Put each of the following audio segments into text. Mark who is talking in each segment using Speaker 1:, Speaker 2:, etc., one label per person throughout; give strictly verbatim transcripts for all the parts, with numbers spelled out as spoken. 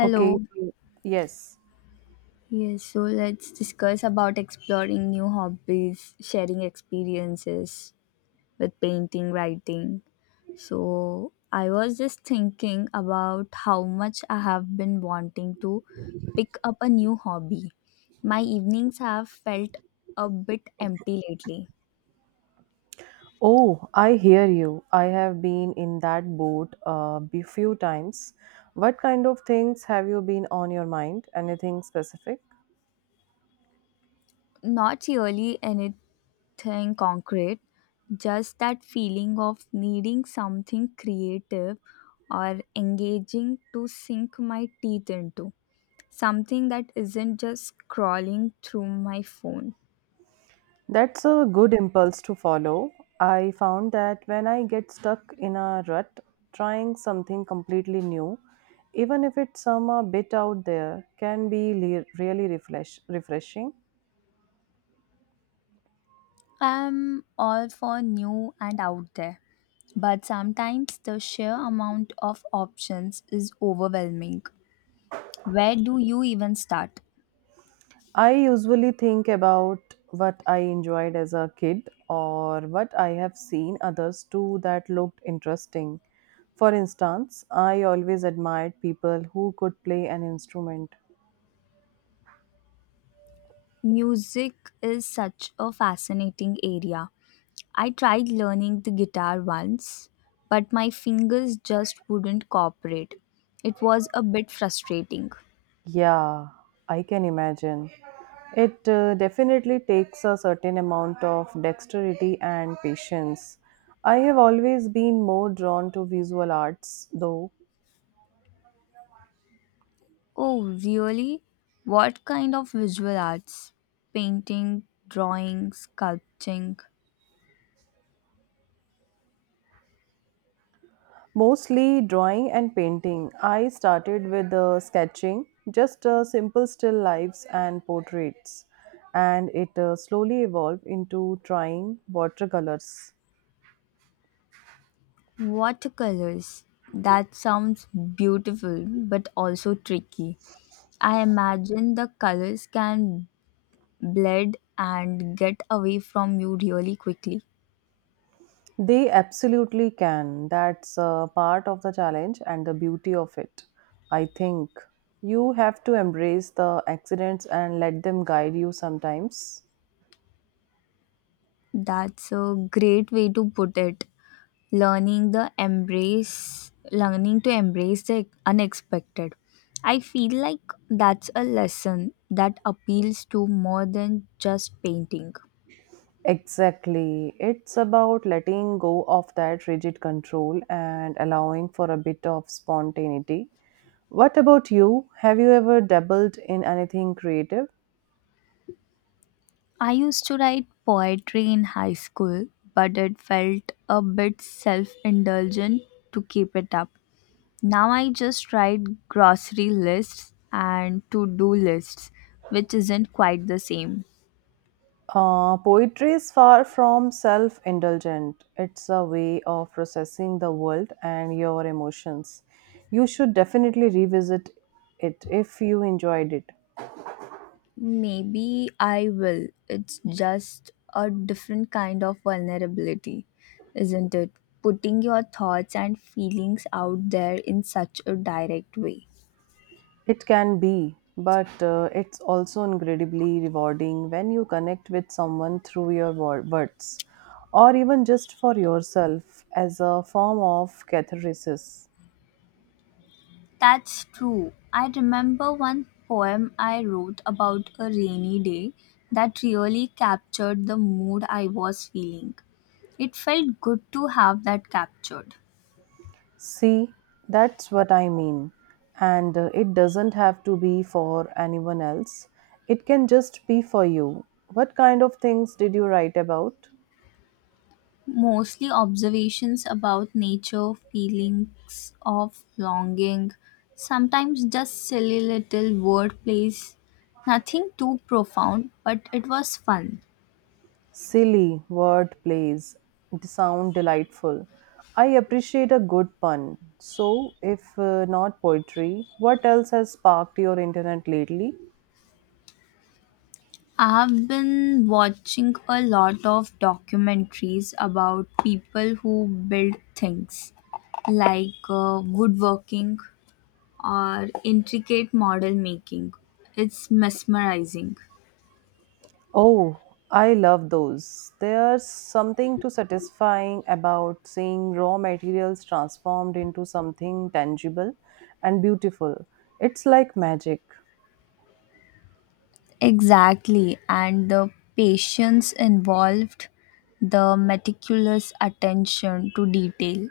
Speaker 1: Okay, so- yes.
Speaker 2: Yes, so let's discuss about exploring new hobbies, sharing experiences with painting, writing. So, I was just thinking about how much I have been wanting to pick up a new hobby. My evenings have felt a bit empty lately.
Speaker 1: Oh, I hear you. I have been in that boat a few times. What kind of things have you been on your mind? Anything specific?
Speaker 2: Not really anything nothing concrete, just that feeling of needing something creative or engaging to sink my teeth into. Something that isn't just scrolling through my phone.
Speaker 1: That's a good impulse to follow. I found that when I get stuck in a rut, trying something completely new, even if it's some a bit out there, can be le- really refresh- refreshing.
Speaker 2: I'm all for new and out there, but sometimes the sheer amount of options is overwhelming. Where do you even start?
Speaker 1: I usually think about what I enjoyed as a kid or what I have seen others do that looked interesting. For instance, I always admired people who could play an instrument.
Speaker 2: Music is such a fascinating area. I tried learning the guitar once, but my fingers just wouldn't cooperate. It was a bit frustrating.
Speaker 1: Yeah, I can imagine. It uh, definitely takes a certain amount of dexterity and patience. I have always been more drawn to visual arts, though.
Speaker 2: Oh, really? What kind of visual arts? Painting, drawing, sculpting,
Speaker 1: Mostly drawing and painting. I started with uh, sketching, just uh, simple still lives and portraits, and it uh, slowly evolved into trying watercolors.
Speaker 2: watercolors. That sounds beautiful but also tricky. I imagine the colors can blend and get away from you really quickly.
Speaker 1: They absolutely can. That's uh, part of the challenge and the beauty of it. I think you have to embrace the accidents and let them guide you sometimes.
Speaker 2: That's a great way to put it. Learning the embrace learning to embrace the unexpected, I feel like that's a lesson that appeals to more than just painting.
Speaker 1: Exactly. It's about letting go of that rigid control and allowing for a bit of spontaneity. What about you? Have you ever dabbled in anything creative?
Speaker 2: I used to write poetry in high school, but it felt a bit self-indulgent to keep it up. Now I just write grocery lists and to-do lists, which isn't quite the same.
Speaker 1: Uh, poetry is far from self indulgent. It's a way of processing the world and your emotions. You should definitely revisit it if you enjoyed it.
Speaker 2: Maybe I will. It's just a different kind of vulnerability, isn't it? Putting your thoughts and feelings out there in such a direct way.
Speaker 1: It can be, but uh, it's also incredibly rewarding when you connect with someone through your wor- words or even just for yourself as a form of catharsis.
Speaker 2: That's true. I remember one poem I wrote about a rainy day that really captured the mood I was feeling. It felt good to have that captured.
Speaker 1: See, that's what I mean. And uh, it doesn't have to be for anyone else, it can just be for you. What kind of things did you write about?
Speaker 2: Mostly observations about nature, feelings of longing, sometimes just silly little word plays. Nothing too profound, but it was fun.
Speaker 1: Silly word plays sound delightful. I appreciate a good pun. So, if uh, not poetry, what else has sparked your internet lately?
Speaker 2: I've been watching a lot of documentaries about people who build things like uh, woodworking or intricate model making. It's mesmerizing.
Speaker 1: Oh, I love those. There's something to satisfying about seeing raw materials transformed into something tangible and beautiful. It's like magic.
Speaker 2: Exactly, and the patience involved, the meticulous attention to detail.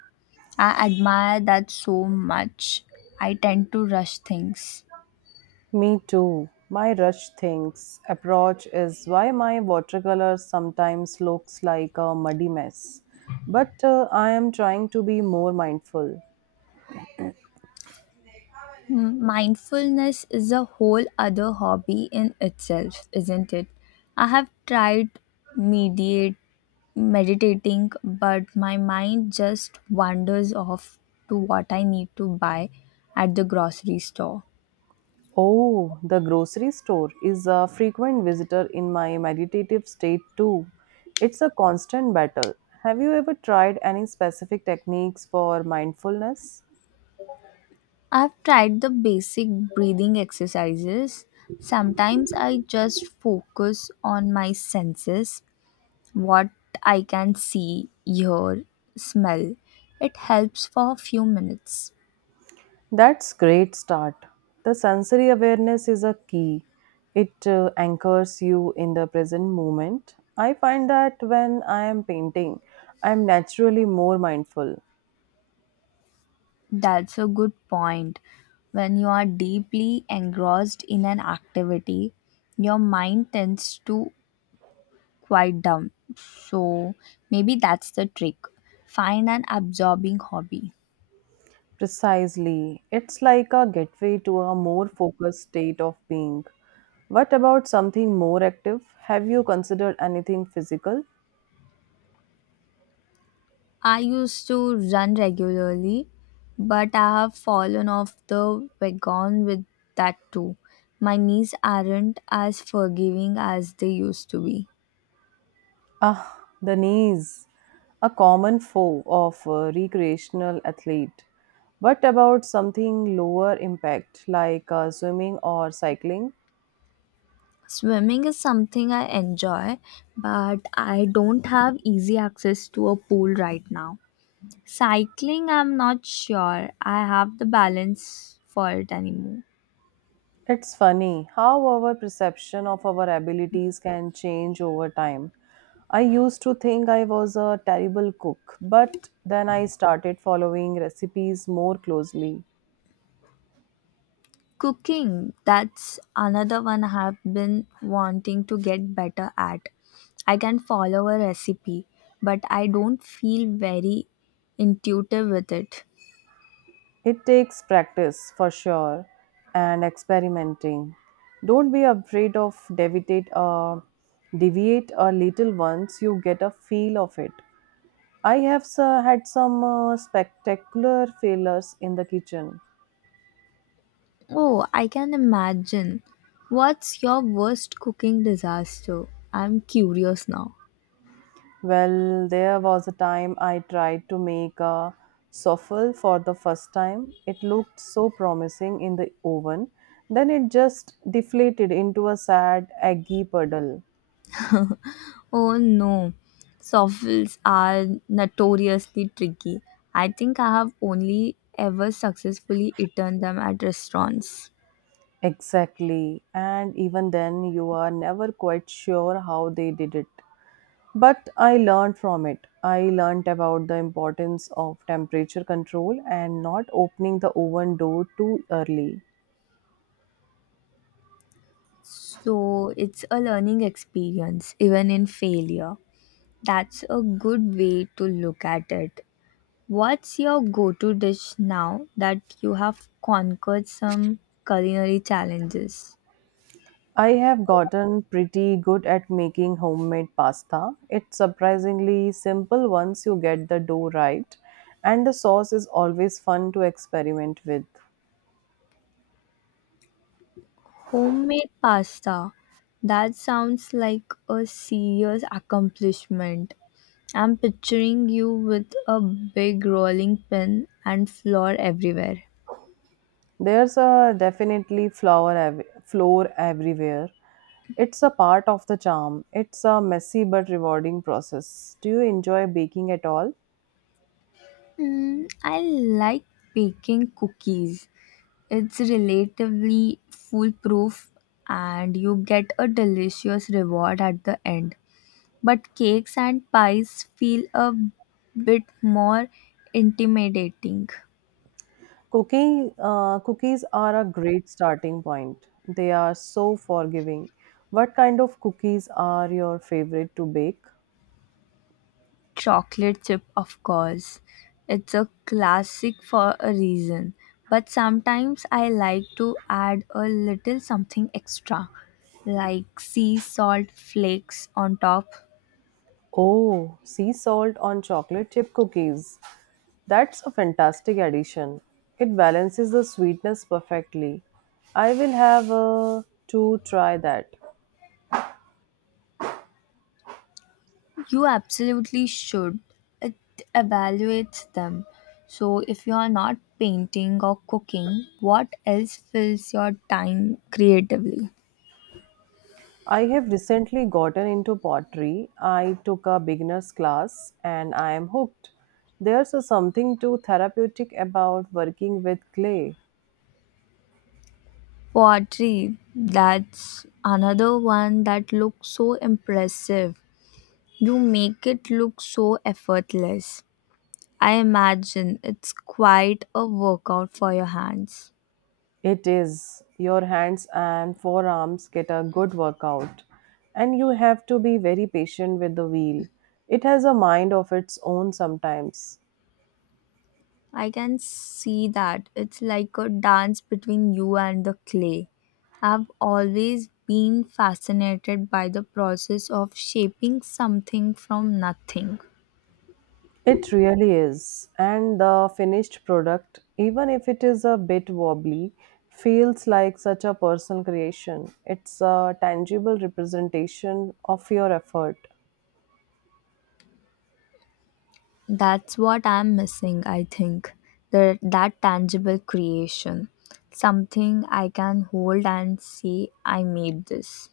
Speaker 2: I admire that so much. I tend to rush things.
Speaker 1: Me too. My rush things approach is why my watercolor sometimes looks like a muddy mess. But uh, I am trying to be more mindful.
Speaker 2: M- Mindfulness is a whole other hobby in itself, isn't it? I have tried mediate, meditating, but my mind just wanders off to what I need to buy at the grocery store.
Speaker 1: Oh, the grocery store is a frequent visitor in my meditative state too. It's a constant battle. Have you ever tried any specific techniques for mindfulness?
Speaker 2: I've tried the basic breathing exercises. Sometimes I just focus on my senses, what I can see, hear, smell. It helps for a few minutes.
Speaker 1: That's great start. The sensory awareness is a key. It uh, anchors you in the present moment. I find that when I am painting, I am naturally more mindful.
Speaker 2: That's a good point. When you are deeply engrossed in an activity, your mind tends to quiet down. So maybe that's the trick. Find an absorbing hobby.
Speaker 1: Precisely. It's like a gateway to a more focused state of being. What about something more active? Have you considered anything physical?
Speaker 2: I used to run regularly, but I have fallen off the wagon with that too. My knees aren't as forgiving as they used to be.
Speaker 1: Ah, the knees, a common foe of a recreational athlete. But about something lower impact like uh, swimming or cycling?
Speaker 2: Swimming is something I enjoy, but I don't have easy access to a pool right now. Cycling, I'm not sure I have the balance for it anymore.
Speaker 1: It's funny how our perception of our abilities can change over time. I used to think I was a terrible cook, but then I started following recipes more closely.
Speaker 2: Cooking, that's another one I have been wanting to get better at. I can follow a recipe, but I don't feel very intuitive with it.
Speaker 1: It takes practice for sure and experimenting. Don't be afraid of deviate uh, deviate a little once you get a feel of it. I have uh, had some uh, spectacular failures in the kitchen.
Speaker 2: Oh, I can imagine. What's your worst cooking disaster? I'm curious now.
Speaker 1: Well, there was a time I tried to make a souffle for the first time. It looked so promising in the oven, then it just deflated into a sad, eggy puddle.
Speaker 2: Oh no, soffits are notoriously tricky. I think I have only ever successfully eaten them at restaurants.
Speaker 1: Exactly. And even then, you are never quite sure how they did it. But I learned from it. I learned about the importance of temperature control and not opening the oven door too early.
Speaker 2: So it's a learning experience, even in failure. That's a good way to look at it. What's your go to dish now that you have conquered some culinary challenges?
Speaker 1: I have gotten pretty good at making homemade pasta. It's surprisingly simple once you get the dough right, and the sauce is always fun to experiment with.
Speaker 2: Homemade pasta. That sounds like a serious accomplishment. I'm picturing you with a big rolling pin and flour everywhere.
Speaker 1: There's a definitely flower ev- floor everywhere. It's a part of the charm. It's a messy but rewarding process. Do you enjoy baking at all?
Speaker 2: Mm, I like baking cookies. It's relatively foolproof and you get a delicious reward at the end. But cakes and pies feel a bit more intimidating.
Speaker 1: Cooking uh, cookies are a great starting point. They are so forgiving. What kind of cookies are your favorite to bake?
Speaker 2: Chocolate chip, of course. It's a classic for a reason. But sometimes I like to add a little something extra, like sea salt flakes on top.
Speaker 1: Oh, sea salt on chocolate chip cookies. That's a fantastic addition. It balances the sweetness perfectly. I will have uh, to try that.
Speaker 2: You absolutely should. It evaluates them. So, if you are not painting or cooking, what else fills your time creatively?
Speaker 1: I have recently gotten into pottery. I took a beginner's class and I am hooked. There's a something too therapeutic about working with clay.
Speaker 2: Pottery, that's another one that looks so impressive. You make it look so effortless. I imagine it's quite a workout for your hands.
Speaker 1: It is. Your hands and forearms get a good workout, and you have to be very patient with the wheel. It has a mind of its own sometimes.
Speaker 2: I can see that. It's like a dance between you and the clay. I've always been fascinated by the process of shaping something from nothing.
Speaker 1: It really is. And the finished product, even if it is a bit wobbly, feels like such a personal creation. It's a tangible representation of your effort.
Speaker 2: That's what I'm missing, I think. The, that tangible creation. Something I can hold and say, I made this.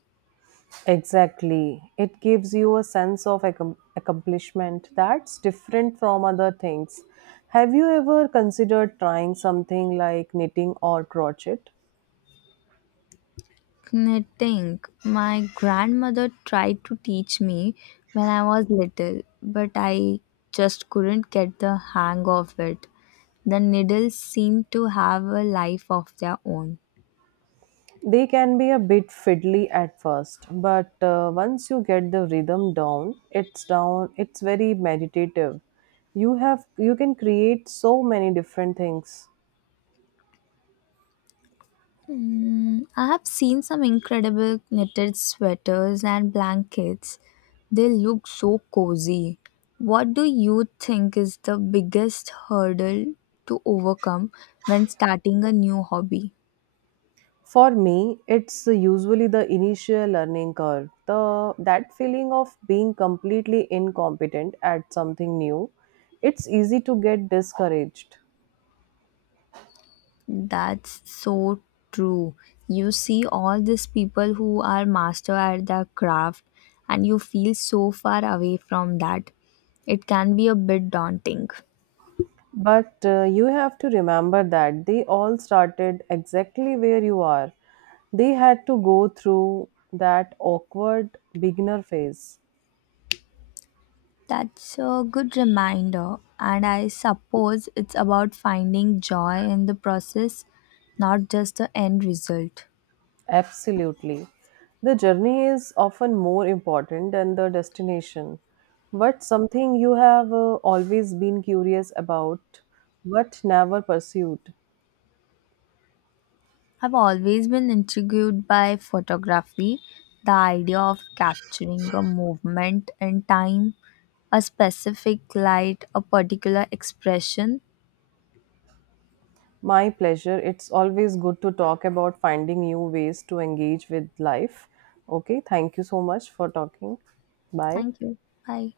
Speaker 1: Exactly. It gives you a sense of accom- accomplishment that's different from other things. Have you ever considered trying something like knitting or crochet?
Speaker 2: Knitting. My grandmother tried to teach me when I was little, but I just couldn't get the hang of it. The needles seem to have a life of their own.
Speaker 1: They can be a bit fiddly at first, but uh, once you get the rhythm down, it's down. It's very meditative. You have you can create so many different things.
Speaker 2: Mm, I have seen some incredible knitted sweaters and blankets. They look so cozy. What do you think is the biggest hurdle to overcome when starting a new hobby?
Speaker 1: For me, it's usually the initial learning curve. The That feeling of being completely incompetent at something new. It's easy to get discouraged.
Speaker 2: That's so true. You see all these people who are master at their craft and you feel so far away from that. It can be a bit daunting.
Speaker 1: But uh, you have to remember that they all started exactly where you are. They had to go through that awkward beginner phase.
Speaker 2: That's a good reminder, and I suppose it's about finding joy in the process, not just the end result.
Speaker 1: Absolutely. The journey is often more important than the destination. But something you have uh, always been curious about but never pursued.
Speaker 2: I've always been intrigued by photography, the idea of capturing a movement in time, a specific light, a particular expression.
Speaker 1: My pleasure. It's always good to talk about finding new ways to engage with life. Okay, thank you so much for talking. Bye.
Speaker 2: Thank you. Bye.